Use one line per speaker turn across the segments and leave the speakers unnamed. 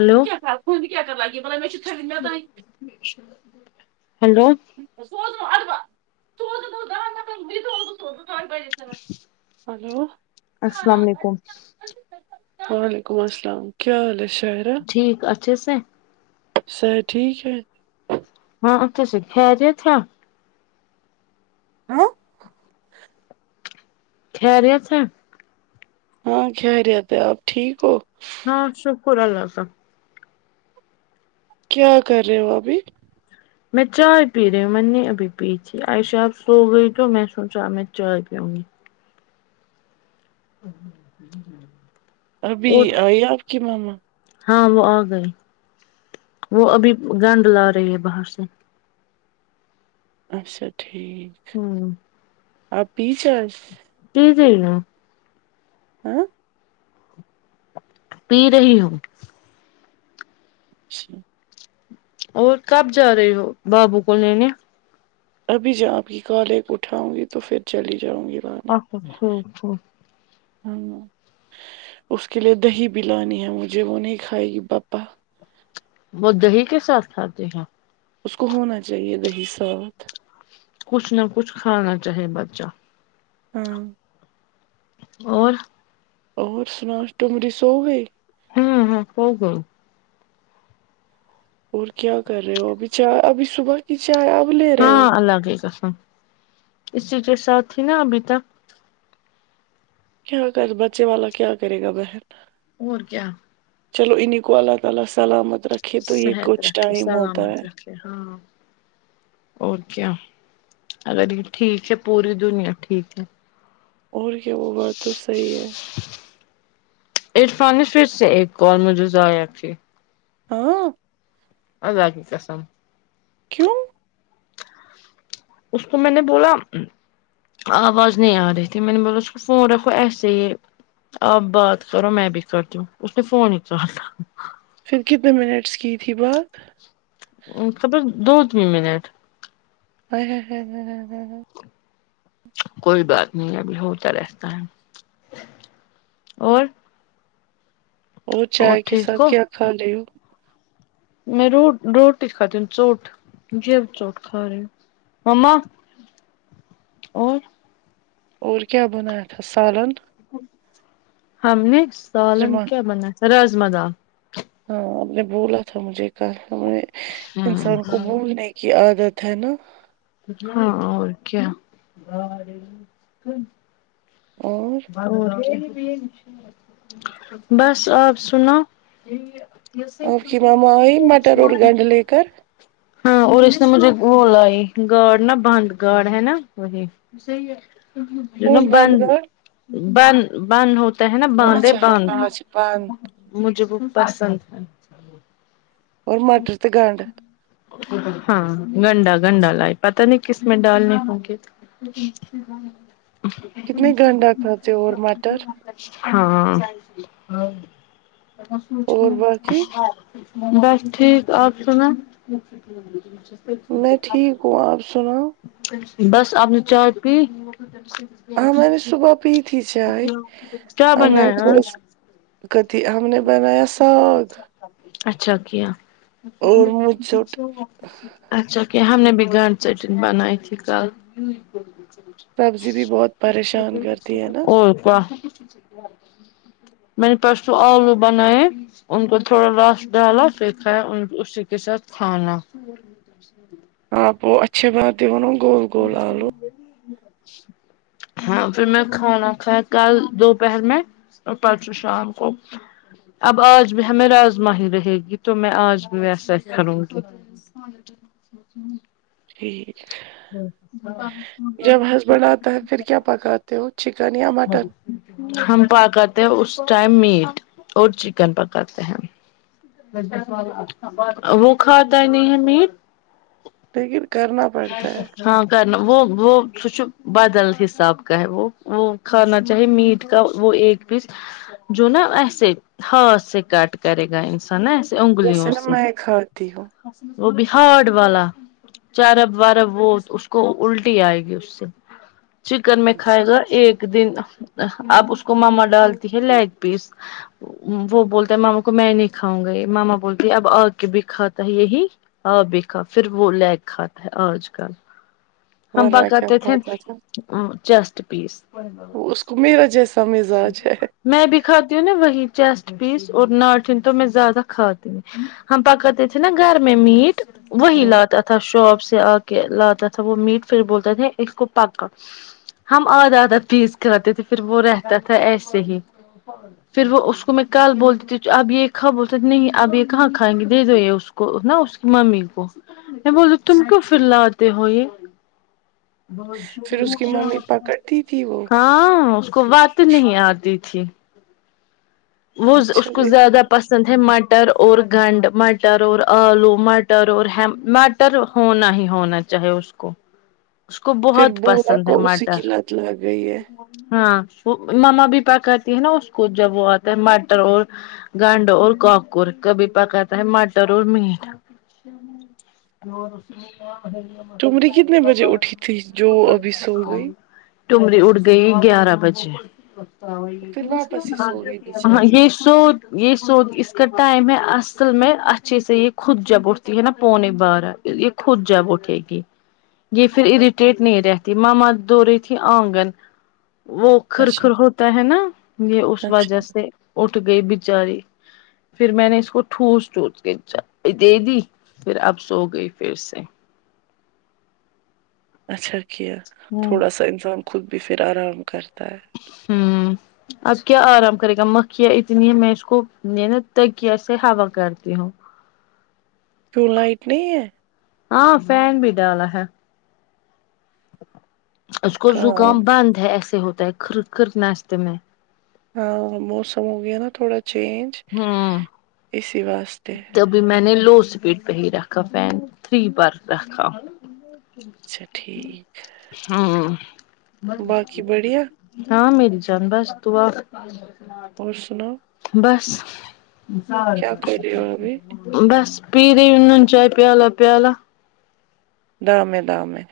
hello
[unintelligible]
hello
[unintelligible] hello
السلام علیکم
[unintelligible] وعلیکم السلام کیا حال ہے شاعرہ
ٹھیک اچھے سے
اب صحت ٹھیک ہے
ہاں اچھے سے خیریت ہیں
ہاں
خیریت ہے
ہاں خیریت ہے آپ ٹھیک ہو
ہاں شکر اللہ کا
کیا کر رہے ہو ابھی
میں چائے پی رہی ہوں میں نہی ابھی تھی عا ئشہ اب سوگئی تو میں سوچااب میں چائے پیوں گی [unintelligible]
ابھی
اٹھ
آئی آپ کی ماما
ہاں وہ آ گئیں وہ ابھی گندھ لا رہی ہے باہر سے
اچھا ٹھیک
ہوں
آپ پی چاۓ
پی جائی نا
اں
پی رہی ہوں
اچھا
اور کب جا رہے ہو بابو کو لینے
ابھی جا ا بھی کالے کو اٹھاؤں گی تو فر چلی جاؤں گی لانے
[unintelligible]
ہاں نہ اس کے لیے دہی بھی لانی ہے مجھے وہ نہیں کھائے گی بپا
وہ دہی کےساتھ کھاتے ہیں
اس کو ہونا چاہیے دہی ساتھ
کچھ نہ کچھ کھانا چاہے بچہ
ہوں
اور
اور سناو ٹمری سو گئی
ہوں ہوں سو گئی
اور کیا کر رہے ہو ابھی چاۓ ابھی صبح کی چائے اب لے رہے ہو
ہاں اللہ کی قسم اسی کے ساتھ تھی نا ابھی تک
کیا کر بچے والا کیا کرے گا بہن
اور کیا
چلو انھیں کو اللہ تعالی سلامت رکھے تو یہ
صحت
کچھ
رکھے
ٹائم ہوتا ہے
سلامت رکھے ہاں اور کیا اگر یہ ٹھیک ہے پوری دنیا ٹھیک ہے
اور کیا وہ بات تو صحیح ہے
عرفان نے فر سے ایک کال مجھے ضائع کیا
اں ں
اللہ کی قسم
کیوں
اس کو میں نے بولا آواز نہیں آ رہی تھی میں نے بولا اس کو فون رکھو ایسے ہی آپ بات کرو میں بھی کرتی ہوں اس نے فون ہی کا ٹا
پھر کتنے منٹس کی تھی بات
خبر دو تین منٹ
ہائے ہ ہ ہے
کوئی بات نہیں ابھی ہوتا رہتا ہے اور
اور چائے کے
ٹھیک
ساتھ
ہو
کیا کھا رہی ہو
میں رو روٹی کھاتی ہوں چوٹ جیب چوٹ کھا رہی ہو مما اور
اور کیا بنایا تھا سالن
ہم نے سالن کیا بنایا رجما دال
ہاں آپ نے بولا تھا مجھے کل کہ انسان کو بھولنے کی عادت ہے نا
ہاں اور کیا
اور
بھروسہ ہی دیے نی بس آپ سناو
آپ کی مما آئی مٹر اور گنڈ لے کر
ہاں اور اس نے مجھے وہ لائی گارڑ نا بند گارڑ ہے نا وہی جو نا
کون
بند
گار
بند بند ہو تے ہے نا
ہاں
باند ہے
اچھا
باند
آج بند
مجھے وہ پسند ہے
اور مٹر سے گنڈ
ہاں گنڈا گنڈا لائے پتا نہیں کس میں ڈالنے ہوں گے
کتنے گنڈا کھاتے ہو اور مٹر
[inaudible] ہاں
اور باقی
بس ٹھیک آپ سنائیں
میں ٹھیک ہوں آپ سناؤ
بس آپ نے چائے پی
ہاں میں نے صبح پی تھی چائے میں نے تھوڑا سا کتیھی ہم نے بنایا ساگ
اچھا کیا
اور مجھ سٹ
اچھا کہ ہم نے بھی گنڈ چٹن بنائ تھی کل
سبزی بھی بہت پریشان کرتی ہے نا
اور کیا میں نے پرسوں آلو بنائے ان کو تھوڑا رس ڈالا پھر کھاۓ اسی کے ساتھ کھانا [unintelligible]
آپ اچھے باتیں بنو
[unintelligible] ہاں پھر میں کھانا کھایا کل دوپہر میں اور پرسوں شام کو اب آج بھی ہمیں راجما ہی رہے گی تو میں آج بھی ویسا ہی کروں گی
ٹھیک
[unintelligible]
تو پھر کیا پکاتے ہو چکن یا مٹن
ہم پکاتے ہیں اس ٹائم میٹ اور چکن پکاتے ہیں وہ کھاتا ہی نہیں ہے میٹ
لیکن کرنا پڑتا ہے
ہاں کرنا وہ وہ سوچ بدل حساب کا ہے وہ وہ کھانا چاہے میٹ کا وہ ایک جو نا ایسے ہاتھ سے کٹ کرے گا انسان نا ایسے انگلیوں
جیسے نا
سے
میں کھاتی ہوں
وہ بھی ہارڈ والا چارب وارب وہ اس کو الٹی آئے گی اس سے چکن میں کھائے گا ایک دن آب اس کو ماما ڈالتی ہے لیگ پیس وہ بولتا ہے ماما کو میں نہیں کھاؤں گی ماما بولتی اب آ کے بھی کھاتا ہے یہی آ بکھا پھر وہ لیگ کھاتا ہے آج کل ہم با
ورنہ کیا
کہتے تھے
کھاتا تھا
ا چیسٹ پیس
وہ اس کو میرا جیسا مزاج ہے
میں بھی کھاتی ہوں نا وہی چیسٹ پیس اور ناٹن تو میں زیادہ کھاتی ہوں ہم پکا تے تھے نا گھر میں میٹ وہی
ہوں،
لاتا تھا شاپ سے آ کے لاتا تھا وہ میٹ پھر بولتے تھے اس کو پکا ہم آدھا آدھا پیز کھاتے تھے پھر وہ رہتا تھا ایسے ہی پھر وہ اس کو میں کل بولتی تھی اب یہ کھا بولتا نہیں اب یہ کہاں کھائیں گے دے دو یہ اس کو کو نا اس کی ممی کو بول تم کیوں پھر لاتے ہو یہ
پھر اس کی ممی پکڑتی تھی وہ
ہاں اس کو بات نہیں آتی تھی وہ اس
اچھا
کو
دیکھا
زیادہ پسند پسند ہے مٹر اور گنڈ مٹر اور اور آلو مٹر اور مٹ تر ہونا ہی ہونا چاہے اس کو اس کو
پھر
بہت
بولا
پسند ہے
کو اسی
مٹر
کی لت لگ گئی ہے
ہاں وہ مما بھی پکاتی ہے نا اس کو جب وہ آتا ہے مٹر اور گنڈ اور کاکر کبھی پکاتا ہے مٹر اور میٹ [inaudible] [inaudible]
تمری کتنے بجے اٹھی تھی جو ابھی سو گئی
ٹمری اٹھ گئی گیارہ بجے
پھر واپس ہی سو گئی
ہاں
بیچاری
یہ سود یہ سود اس کا ٹائم ہے اصل میں اچھے سے یہ خود جب اٹھتی ہے نا پونے بعد یہ خود جب اٹھے گی یہ پھر اریٹیٹ نہیں رہتی ماما دھو رہی تھی آنگن وہ کھرکھر
اچھا
ہوتا ہے نا یہ اس
اچھا
وجہ سے اٹھ گئی بچاری پھر میں نے اس کو ٹھوس ٹھوس کے دے دی پھر اب سو گئی پھر سے
اچھا کیا
ہوں
تھوڑا سا انسان خود بھی پھر آرام کرتا ہے
ہوں آج کیا آرام کرے گا مکھیاں اتنی ہے میں اس کو میں نا تکیا سے ہوا کرتی ہوں
کیوں لائٹ نہیں ہے
ہاں فین بھی ڈالا ہے اس کو
کہاں
زکام بند ہے ایسے ہوتا ہے کرد کرد ناشتے میں
ہاں موسم ہو گیا نا تھوڑا چینج
ہوں
اسی واسطے
تبھی میں نے لو اسپیڈ پہ ہی رکھا فین تھری بار رکھا
اچھا ٹھیک
ہوں
باقی بڑھیا
ہاں میری جان بس دعا آ
اور سناؤ
بس
کیا ری
بس پی رہی ہوں نا چائے پیالہ پیالہ
دامیں دامیں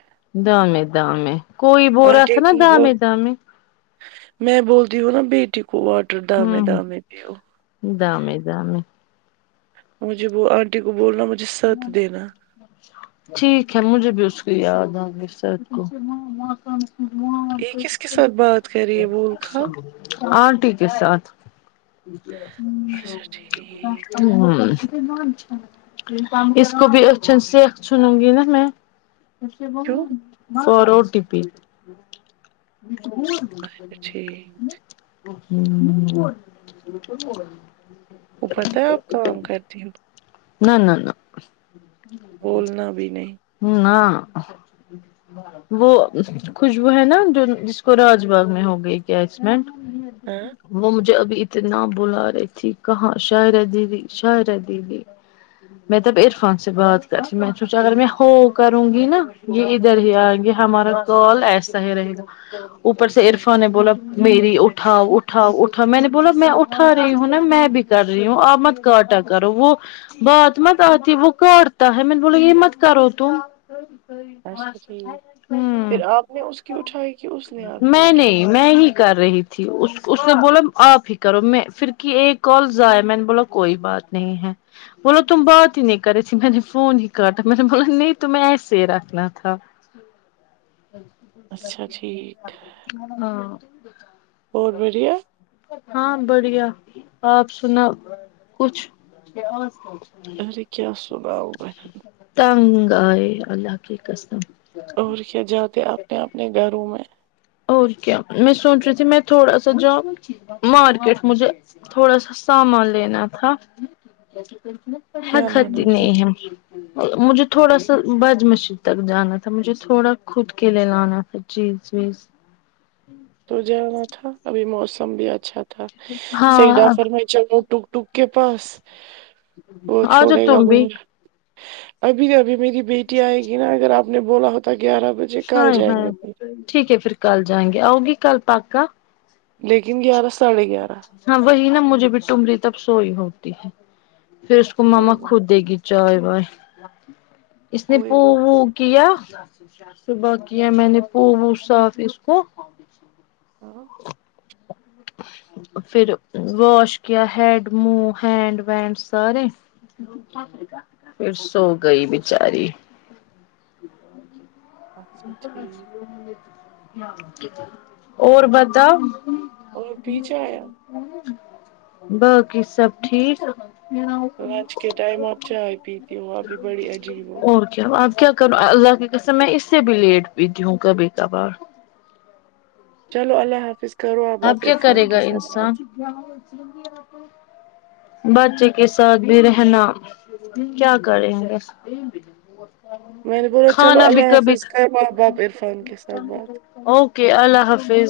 دامیں دامیں کوئی بول رہا تھا
آنٹی
نا
کی وہ
دامیں دامیں
میں بولتی ہوں نا بیٹی کو واٹر دامے دامے پیو
دامیں دامیں
مجھے وہ آنٹی کو بولنا مجھے سٹ دینا
ٹھیک ہے مجھے بھی اس کی یاد آ گے سٹ کو
یہ کس کے ساتھ بات کر رہے بول خاں
آنٹی کے ساتھ
اچھا
ہوں
ٹھیک
ہوں اس کو بھی اچھے سےچنوں گی نا میں
کیوں
فور او ٹی پی
اچھا ٹھیک
ہوں
وہ پتا ہے آپ کام کرتی ہو
نہ نہ نہ
بولنا بھی نہیں
نہ [inaudible] وہ خوشبو ہے نا جو جس کو راج باغ میں ہو گئی کیا ایکسیڈنٹ
ہاں
وہ مجھے ابھی اتنا بلا رہی تھی کہاں شاعرہ دیدی شاعرہ دیدی میں تب عرفان سے بات کرتی میں نے سوچا اگر میں ہو کروں گی نا یہ ادھر ہی آئیں گے ہمارا کال ایسا ہی رہے گا اوپر سے عرفان نے بولا میری اٹھاؤ اٹھاؤ اٹھاؤ میں نے بولا میں اٹھا رہی ہوں نا میں بھی کر رہی ہوں آپ مت کاٹا کرو وہ بات مت آتی وہ کرتا ہے میں نے بولی یہ مت کرو تم
اچھا ٹھیک
ہمم
پھر آپ نے اس کی اٹھائی کہ اس نے آپ کی
میں
اٹھائی
نہیں میں ہی کر رہی تھی اس نے بولا آپ ہی کرو میں پھر کی ایک کال ضایع میں نے بولا کوئی بات نہیں ہے بولو تم بات ہی نہیں کر رہی تھی میں نے فون ہی کٹا میں نے بولہ نہیں تمہیں ایسے ہی رکھنا تھا
اچھا ٹھیک
[unintelligible] ہاں
اور بڑھیا
ہاں بڑھیا آپ سناو کچھ
ارے کیا سناؤں میں
تنگ آے اللہ کی قسم
اور کیا جاتے اپنے اپنے گھروں میں
اور کیا میں سوچ رہی تھی میں تھوڑا سا جاؤں مارکیٹ مجھے تھوڑا سا سامان لینا تھا
کیا لانا
کتی
تھا
نہیں ہے مجھے تھوڑا سا بجمسر تک جانا تھا مجھے تھوڑا خود کے لے لانا تھا جی جی
تو جانا تھا ابھی موسم بھی اچھا تھا
ہاں
سیدا فرمائ چلوں ٹک ٹک کے پاس وہ
آ جاؤ
چھوڑے گا
تم
بھی نہیں ابھی ابھی میری بیٹی آئے گی نا اگر آپ نے بولا ہوتا گیارہ بجے کل
ہاے
جائیں
ہاے
گے پھر
ٹھیک ہے پھر کل جائیں گے آؤ گی کل پکا
لیکن گیارہ ساڑھے گیارہ
ہاں وہی نا مجھے بھی ٹمری تب سوئی ہوتی ہے پھر اس کو ماما
کوئی بات
خود دے گی چائے بائے اس نے
کوئی
پو
بات
کیا صبح کیا میں نے پورا صاف اس کو
ہاں
پھر واش کیا ہیڈ منہ ہینڈ وینڈ سارے پھر سو گئی بچاری
اچھا ٹھیک
اور بتاو
اور پیچھے آیا
باقی سب ٹھیک
لنچ کے ٹائم آپ چائے پیتی ہو اپ بھی بڑی عجیب ہو
اور کیا آب کیا کروں اللہ کےقسم میں اس سے بھی لیٹ پیتی ہوں کبھی کبھار
چلو اللہ حافظ کرو آب آپ
کیا
عرفان
کرے گا
کے ساتھ
انسان بچے کے ساتھ بھی رہنا کیا کریں گے
میں نے بولا چلو
کھانا بھی
اللہ
کبھی
حافظ کر لو آپ بات عرفان کے ساتھ بات
اوکے اللہ حافظ